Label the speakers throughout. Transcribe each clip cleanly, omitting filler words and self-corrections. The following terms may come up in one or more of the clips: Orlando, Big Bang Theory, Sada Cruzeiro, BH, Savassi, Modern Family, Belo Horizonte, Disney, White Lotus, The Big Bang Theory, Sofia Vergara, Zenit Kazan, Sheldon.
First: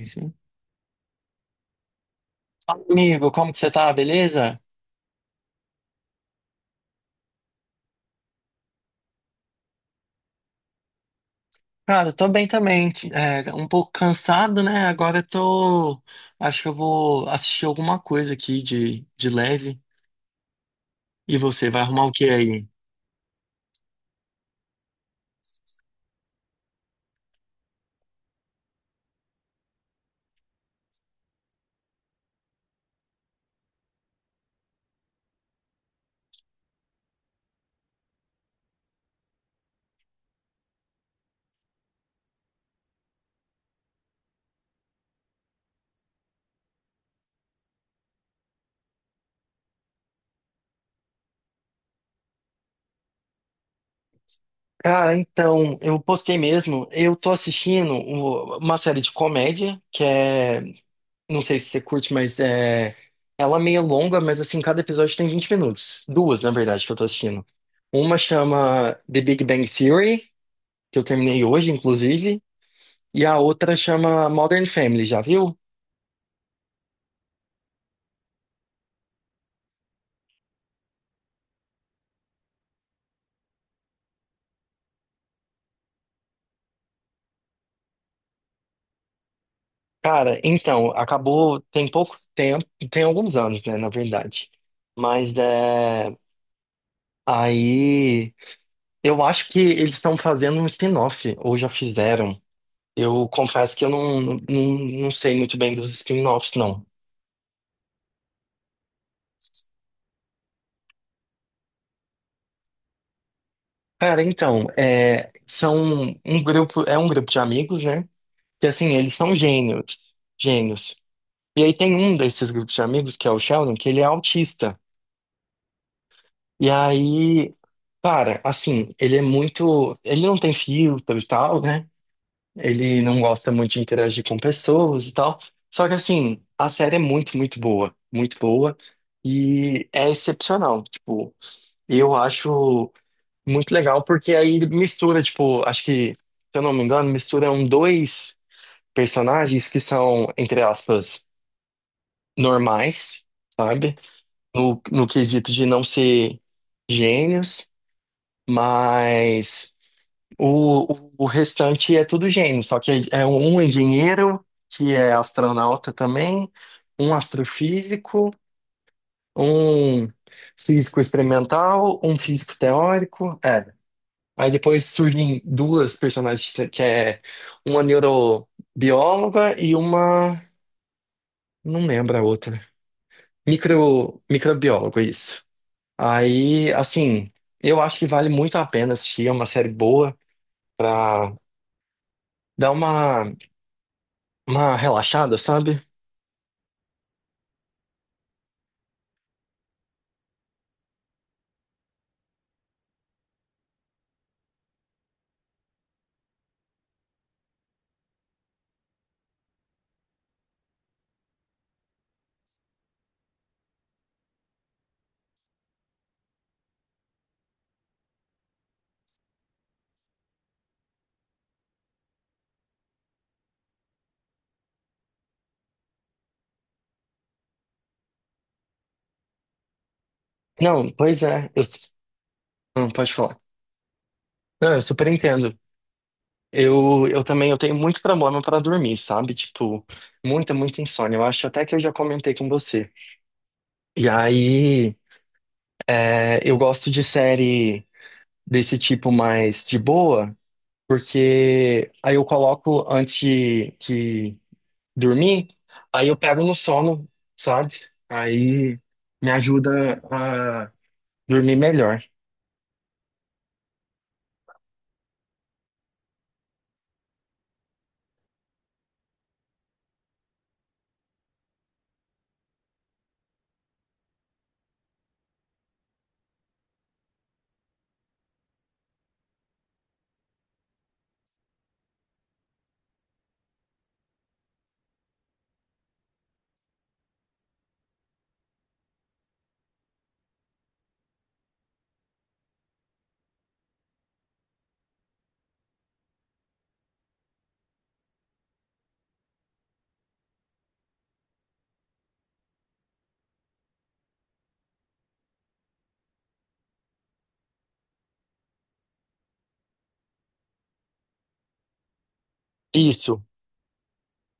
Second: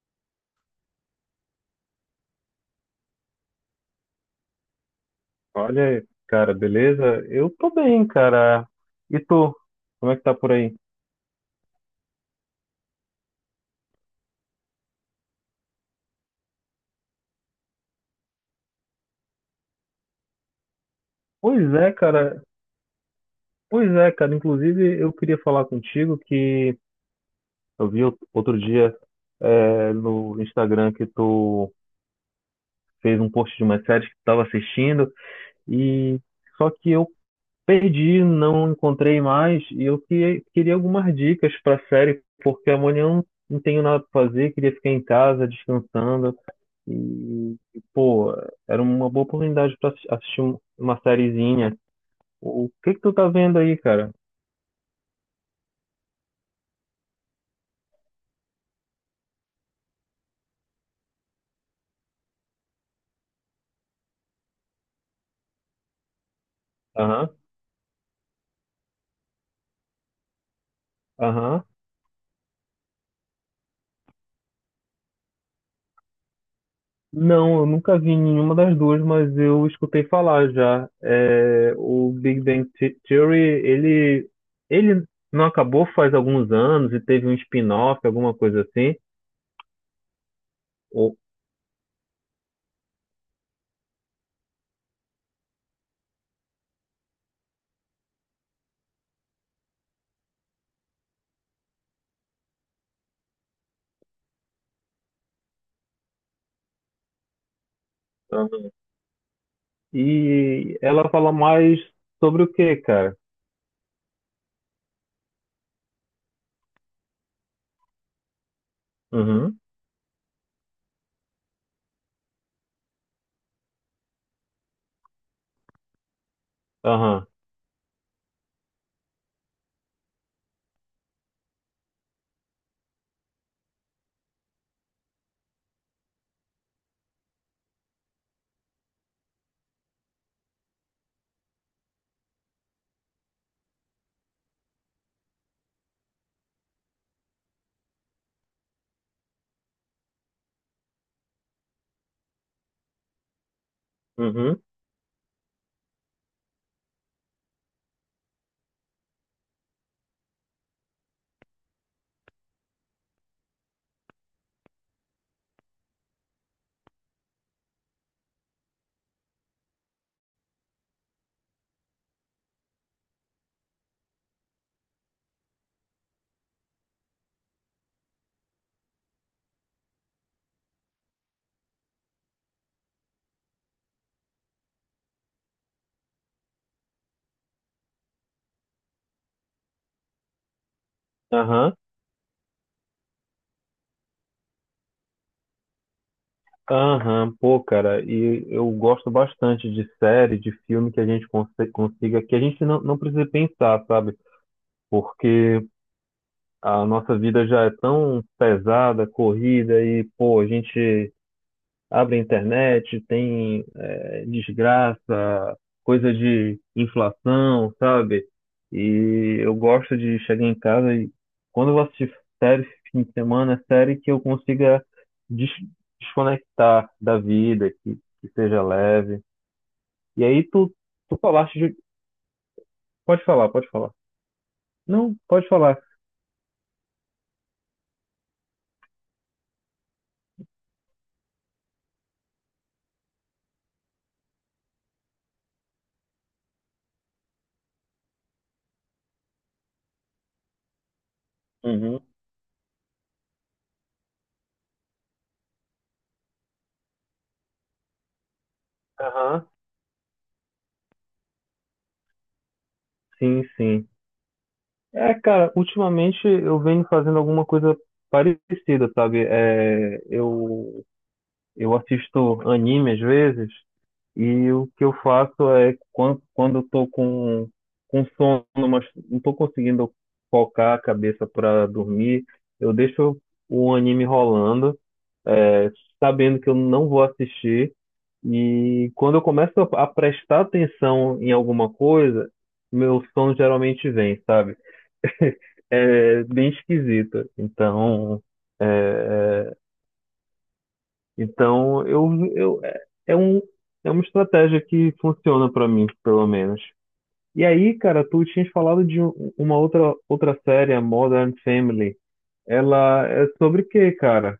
Speaker 1: Sim. Amigo, como que você tá? Beleza?
Speaker 2: Olha aí, cara, beleza? Eu tô bem, cara. E tu? Como é que tá por aí?
Speaker 1: Cara, eu tô bem também. É, um pouco cansado, né? Agora eu tô. Acho que eu vou assistir alguma coisa aqui de leve. E você,
Speaker 2: Pois
Speaker 1: vai
Speaker 2: é,
Speaker 1: arrumar o que
Speaker 2: cara.
Speaker 1: aí?
Speaker 2: Pois é, cara. Inclusive, eu queria falar contigo que eu vi outro dia no Instagram que tu fez um post de uma série que tu tava assistindo e só que eu Perdi, não encontrei mais e eu queria algumas dicas para a série, porque amanhã eu não tenho nada para fazer, queria ficar em casa descansando e, pô, era uma boa oportunidade para assistir uma sériezinha. O que que tu tá vendo aí, cara?
Speaker 1: Cara, então, eu postei mesmo. Eu tô assistindo uma série de comédia, que é. Não sei se você curte, mas é. Ela é meio longa, mas assim, cada episódio tem 20 minutos. Duas, na verdade, que eu tô
Speaker 2: Aham,
Speaker 1: assistindo. Uma chama The Big Bang Theory, que eu terminei
Speaker 2: aham.
Speaker 1: hoje, inclusive. E a outra chama Modern Family, já viu?
Speaker 2: Não, eu nunca vi nenhuma das duas, mas eu escutei falar já. É, o Big Bang Theory, ele não acabou faz alguns anos e teve um spin-off, alguma coisa assim.
Speaker 1: Cara, então, acabou tem pouco tempo, tem alguns anos, né, na verdade. Mas é, aí eu acho que eles estão fazendo um spin-off, ou já fizeram. Eu confesso que eu não sei muito bem dos spin-offs, não.
Speaker 2: Aham. E ela fala mais sobre o quê, cara?
Speaker 1: Cara, então, é, são um grupo, é um grupo de amigos, né? Que assim, eles são
Speaker 2: Uhum.
Speaker 1: gênios, gênios. E aí tem um desses grupos de amigos, que é o Sheldon, que ele é autista. E
Speaker 2: Aham,
Speaker 1: aí, cara, assim, ele é muito. Ele não tem filtro e tal, né? Ele não gosta muito de interagir com pessoas e tal. Só que, assim, a série é muito, muito boa. Muito boa. E é excepcional. Tipo, eu acho muito legal, porque aí mistura, tipo, acho que, se eu não me engano, misturam dois personagens que são, entre aspas, normais, sabe?
Speaker 2: uhum,
Speaker 1: No quesito de não ser gênios. Mas o restante é tudo gênio, só que é um engenheiro, que é astronauta também, um astrofísico, um físico experimental, um físico teórico, é. Aí depois surgem duas personagens, que é uma neurobióloga e uma, não lembro a outra, microbiólogo isso. Aí, assim, eu acho que vale muito a pena assistir, é uma série boa.
Speaker 2: aham,
Speaker 1: Dá uma relaxada, sabe?
Speaker 2: aham. Pô, cara, e eu gosto bastante de série, de filme que a gente consiga, que a gente não precisa pensar, sabe? Porque a nossa vida já é tão pesada, corrida, e, pô, a gente abre a internet, tem desgraça, coisa de inflação, sabe? E eu gosto de chegar em casa e quando eu vou assistir série esse fim de semana, é série que eu consiga des- desconectar da vida, que seja leve. E aí tu,
Speaker 1: Não,
Speaker 2: tu
Speaker 1: pois é.
Speaker 2: falaste
Speaker 1: Eu,
Speaker 2: de...
Speaker 1: não, pode
Speaker 2: Pode
Speaker 1: falar.
Speaker 2: falar, pode falar.
Speaker 1: Não, eu super
Speaker 2: Não, pode
Speaker 1: entendo.
Speaker 2: falar.
Speaker 1: Eu também eu tenho muito problema para dormir, sabe? Tipo, muita, muita insônia. Eu acho até que eu já comentei com você. E aí, é, eu gosto de série desse tipo mais de boa, porque
Speaker 2: Uhum.
Speaker 1: aí eu coloco antes de dormir, aí eu pego no sono, sabe? Aí me
Speaker 2: Aham,
Speaker 1: ajuda a dormir melhor.
Speaker 2: sim, sim. É, cara, ultimamente eu venho fazendo alguma coisa parecida, sabe? Eu assisto anime às vezes, e o que eu faço é quando eu tô com sono, mas não tô conseguindo focar a cabeça para dormir, eu deixo o anime rolando, é, sabendo que eu não vou assistir. E quando eu começo a prestar atenção em alguma coisa, meu sono geralmente vem, sabe? É bem esquisito. Então, é, Então, eu, é é um, é uma estratégia que funciona pra mim, pelo menos. E aí, cara, tu tinhas falado de uma outra série, a Modern Family. Ela
Speaker 1: Isso.
Speaker 2: é sobre o quê, cara?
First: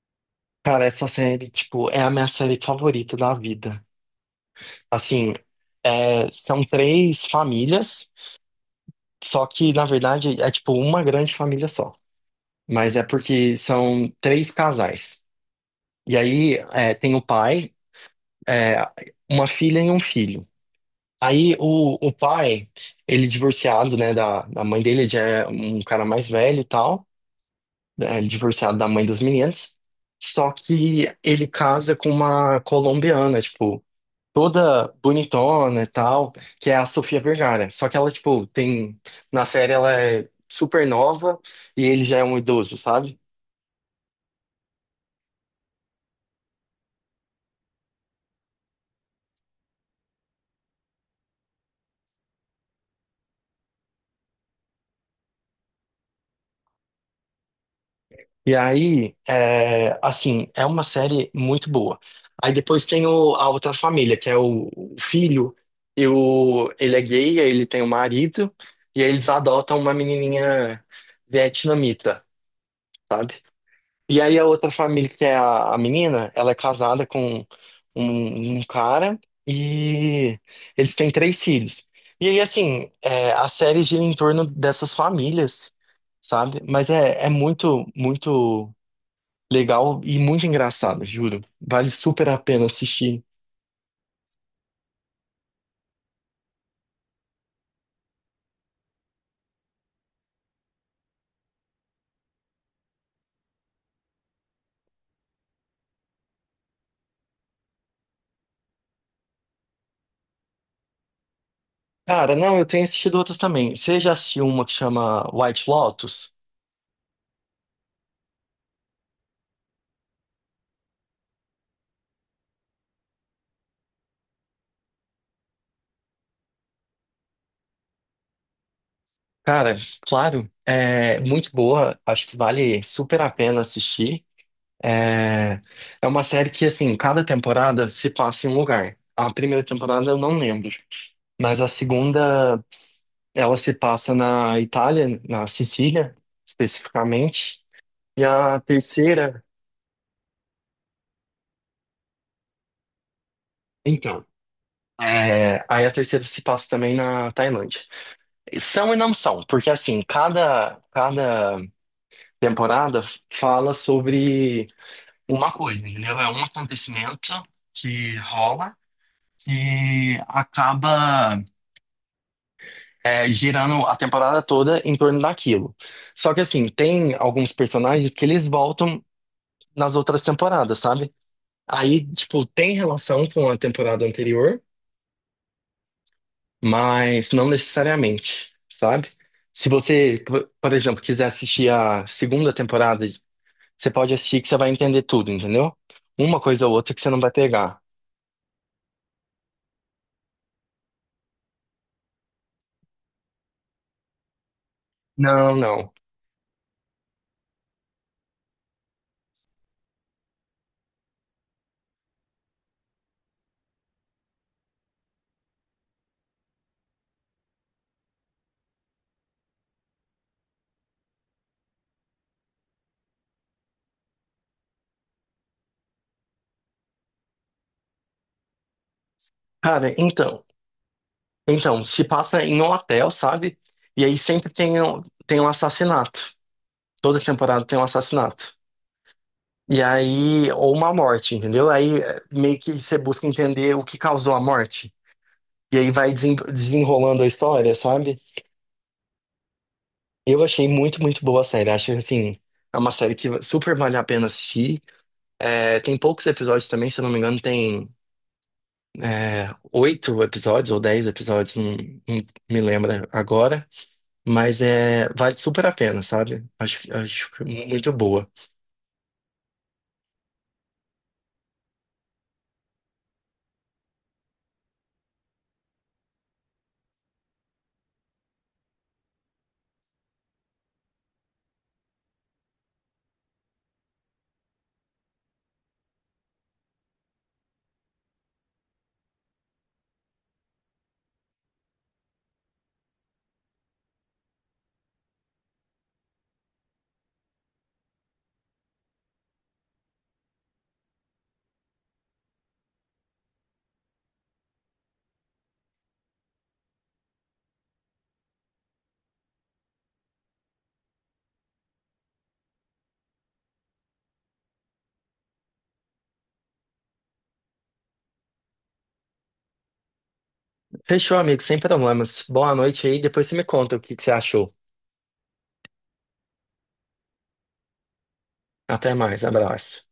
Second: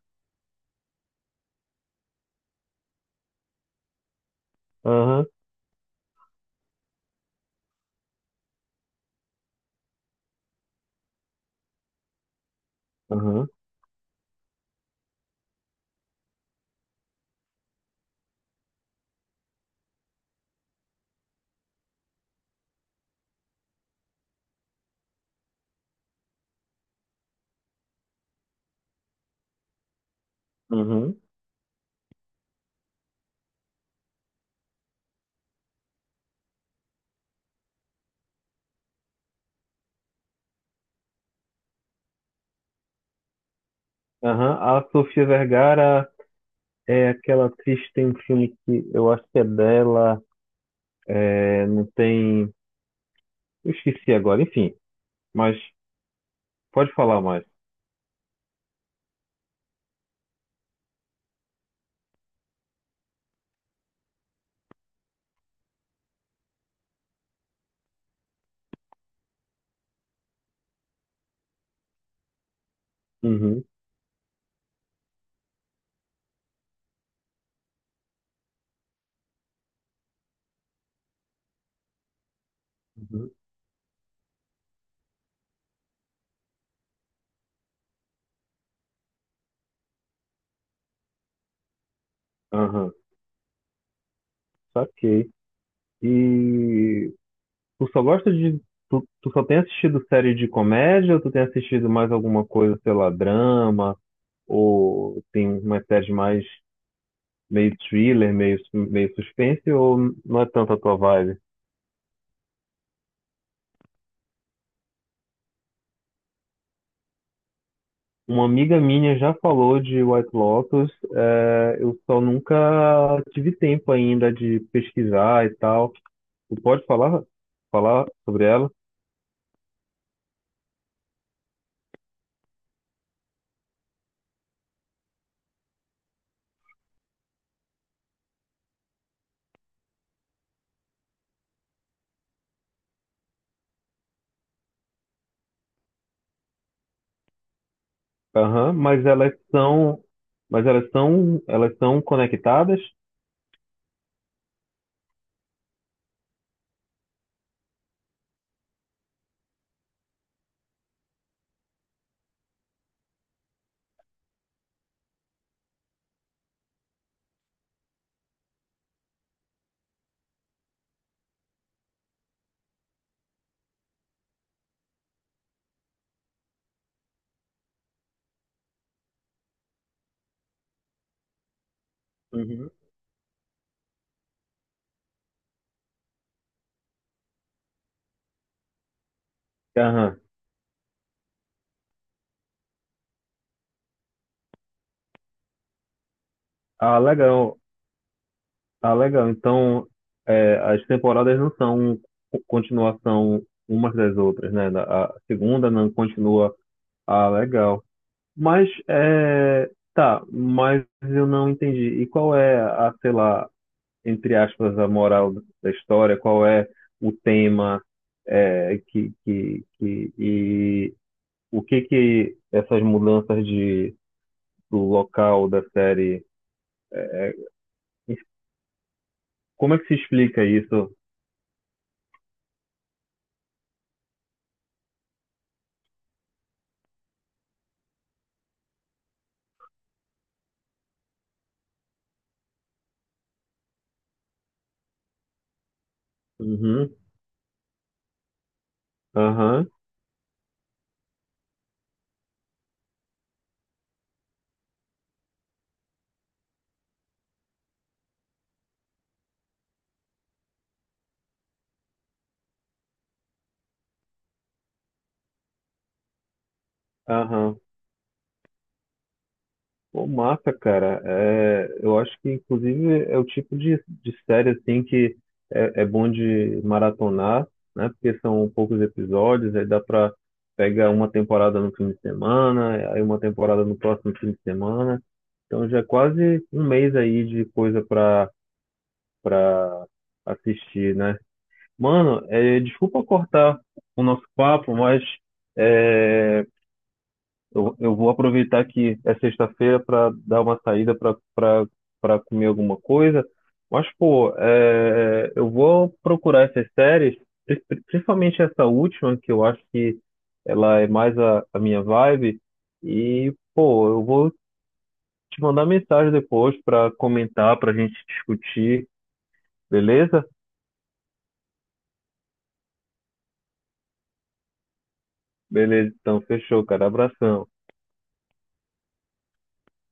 Speaker 1: Cara, essa série, tipo, é a minha série favorita da vida.
Speaker 2: Aham,
Speaker 1: Assim, é, são três famílias, só que, na verdade, é tipo uma grande família só. Mas é
Speaker 2: aham,
Speaker 1: porque são três casais. E aí, é, tem o pai, é, uma filha e um filho. Aí, o pai, ele divorciado, né, da mãe dele, ele já é um cara mais velho e tal, né, ele divorciado da mãe dos meninos. Só que
Speaker 2: aham,
Speaker 1: ele casa com uma colombiana, tipo, toda bonitona e tal, que é a Sofia Vergara. Só que ela, tipo, tem. Na série ela é super nova e ele já é um idoso, sabe?
Speaker 2: aham. A Sofia Vergara é aquela atriz que tem um filme que eu acho que é dela, é, não tem... Eu esqueci agora, enfim. Mas pode falar mais.
Speaker 1: E aí, é, assim, é uma série muito boa. Aí depois tem a outra família, que é o filho, e ele é gay, aí ele tem um marido, e aí eles adotam uma menininha vietnamita, sabe?
Speaker 2: Uhum,
Speaker 1: E aí a outra família, que é a menina, ela é casada com um cara e eles têm três filhos. E aí, assim,
Speaker 2: uhum,
Speaker 1: é, a série gira em torno dessas famílias, sabe? Mas é muito, muito legal e muito engraçado, juro. Vale super a pena
Speaker 2: aham,
Speaker 1: assistir.
Speaker 2: saquei. E Tu só gosta de. Tu só tem assistido série de comédia ou tu tem assistido mais alguma coisa, sei lá, drama? Ou tem uma série mais meio thriller, meio suspense? Ou não é tanto a tua vibe?
Speaker 1: Cara, não, eu tenho assistido outras também. Você já assistiu uma que chama White Lotus?
Speaker 2: Uma amiga minha já falou de White Lotus, é, eu só nunca tive tempo ainda de pesquisar e tal. Tu pode falar sobre ela?
Speaker 1: Cara, claro, é muito boa, acho que vale super a pena assistir. É, é uma série que, assim, cada temporada se passa em um lugar. A primeira temporada eu não lembro, mas a segunda ela se passa na Itália, na Sicília, especificamente. E a
Speaker 2: Aham,
Speaker 1: terceira,
Speaker 2: mas elas são conectadas?
Speaker 1: então, aí a terceira se passa também na Tailândia. São e não são, porque, assim, cada temporada fala sobre uma coisa, entendeu? É um acontecimento que rola. Que acaba girando a temporada toda em torno daquilo. Só que assim, tem alguns personagens que eles voltam nas outras temporadas, sabe? Aí, tipo,
Speaker 2: Uhum.
Speaker 1: tem relação com a temporada anterior, mas não necessariamente, sabe? Se
Speaker 2: Aham.
Speaker 1: você, por exemplo, quiser assistir a segunda temporada, você pode assistir que você vai entender tudo, entendeu? Uma coisa ou outra
Speaker 2: Ah,
Speaker 1: que você não vai
Speaker 2: legal.
Speaker 1: pegar.
Speaker 2: Ah, legal. Então, é, as temporadas não são continuação umas das outras, né? A
Speaker 1: Não,
Speaker 2: segunda não
Speaker 1: não.
Speaker 2: continua. Ah, legal. Mas, é, tá, mas eu não entendi. E qual é a, sei lá, entre aspas, a moral da história? Qual é o tema é, que, e o que que essas mudanças de, do local da série, como é que
Speaker 1: Cara,
Speaker 2: se
Speaker 1: então,
Speaker 2: explica isso?
Speaker 1: se passa em um hotel, sabe? E aí sempre tem um assassinato. Toda temporada tem um assassinato. E aí, ou uma morte, entendeu? Aí meio que você busca entender o que causou a morte. E aí vai
Speaker 2: Uhum.
Speaker 1: desenrolando a história, sabe?
Speaker 2: Aham,
Speaker 1: Eu achei muito, muito boa a série. Acho assim, é uma série que super vale a pena assistir. É, tem poucos episódios também, se eu não me engano, tem oito episódios ou 10 episódios, não me lembro agora. Mas é, vale super a pena, sabe? Acho
Speaker 2: aham.
Speaker 1: muito boa.
Speaker 2: Pô, massa, cara. É, eu acho que, inclusive, é o tipo de série, assim, que é, é bom de maratonar, né? Porque são poucos episódios, aí dá pra pegar uma temporada no fim de semana, aí uma temporada no próximo fim de semana. Então já é quase um mês aí de coisa pra assistir, né? Mano, é, desculpa cortar o nosso papo, mas... é, Eu vou aproveitar que é sexta-feira para dar uma saída para comer alguma coisa. Mas, pô, é, eu vou procurar essas séries, principalmente essa última, que eu acho que ela é mais a minha vibe. E, pô, eu vou te mandar mensagem depois para comentar, para a gente discutir, beleza?
Speaker 1: Fechou, amigo, sem problemas. Boa noite aí, depois você me conta o que que você achou.
Speaker 2: Beleza, então fechou, cara. Abração.
Speaker 1: Até mais, abraço.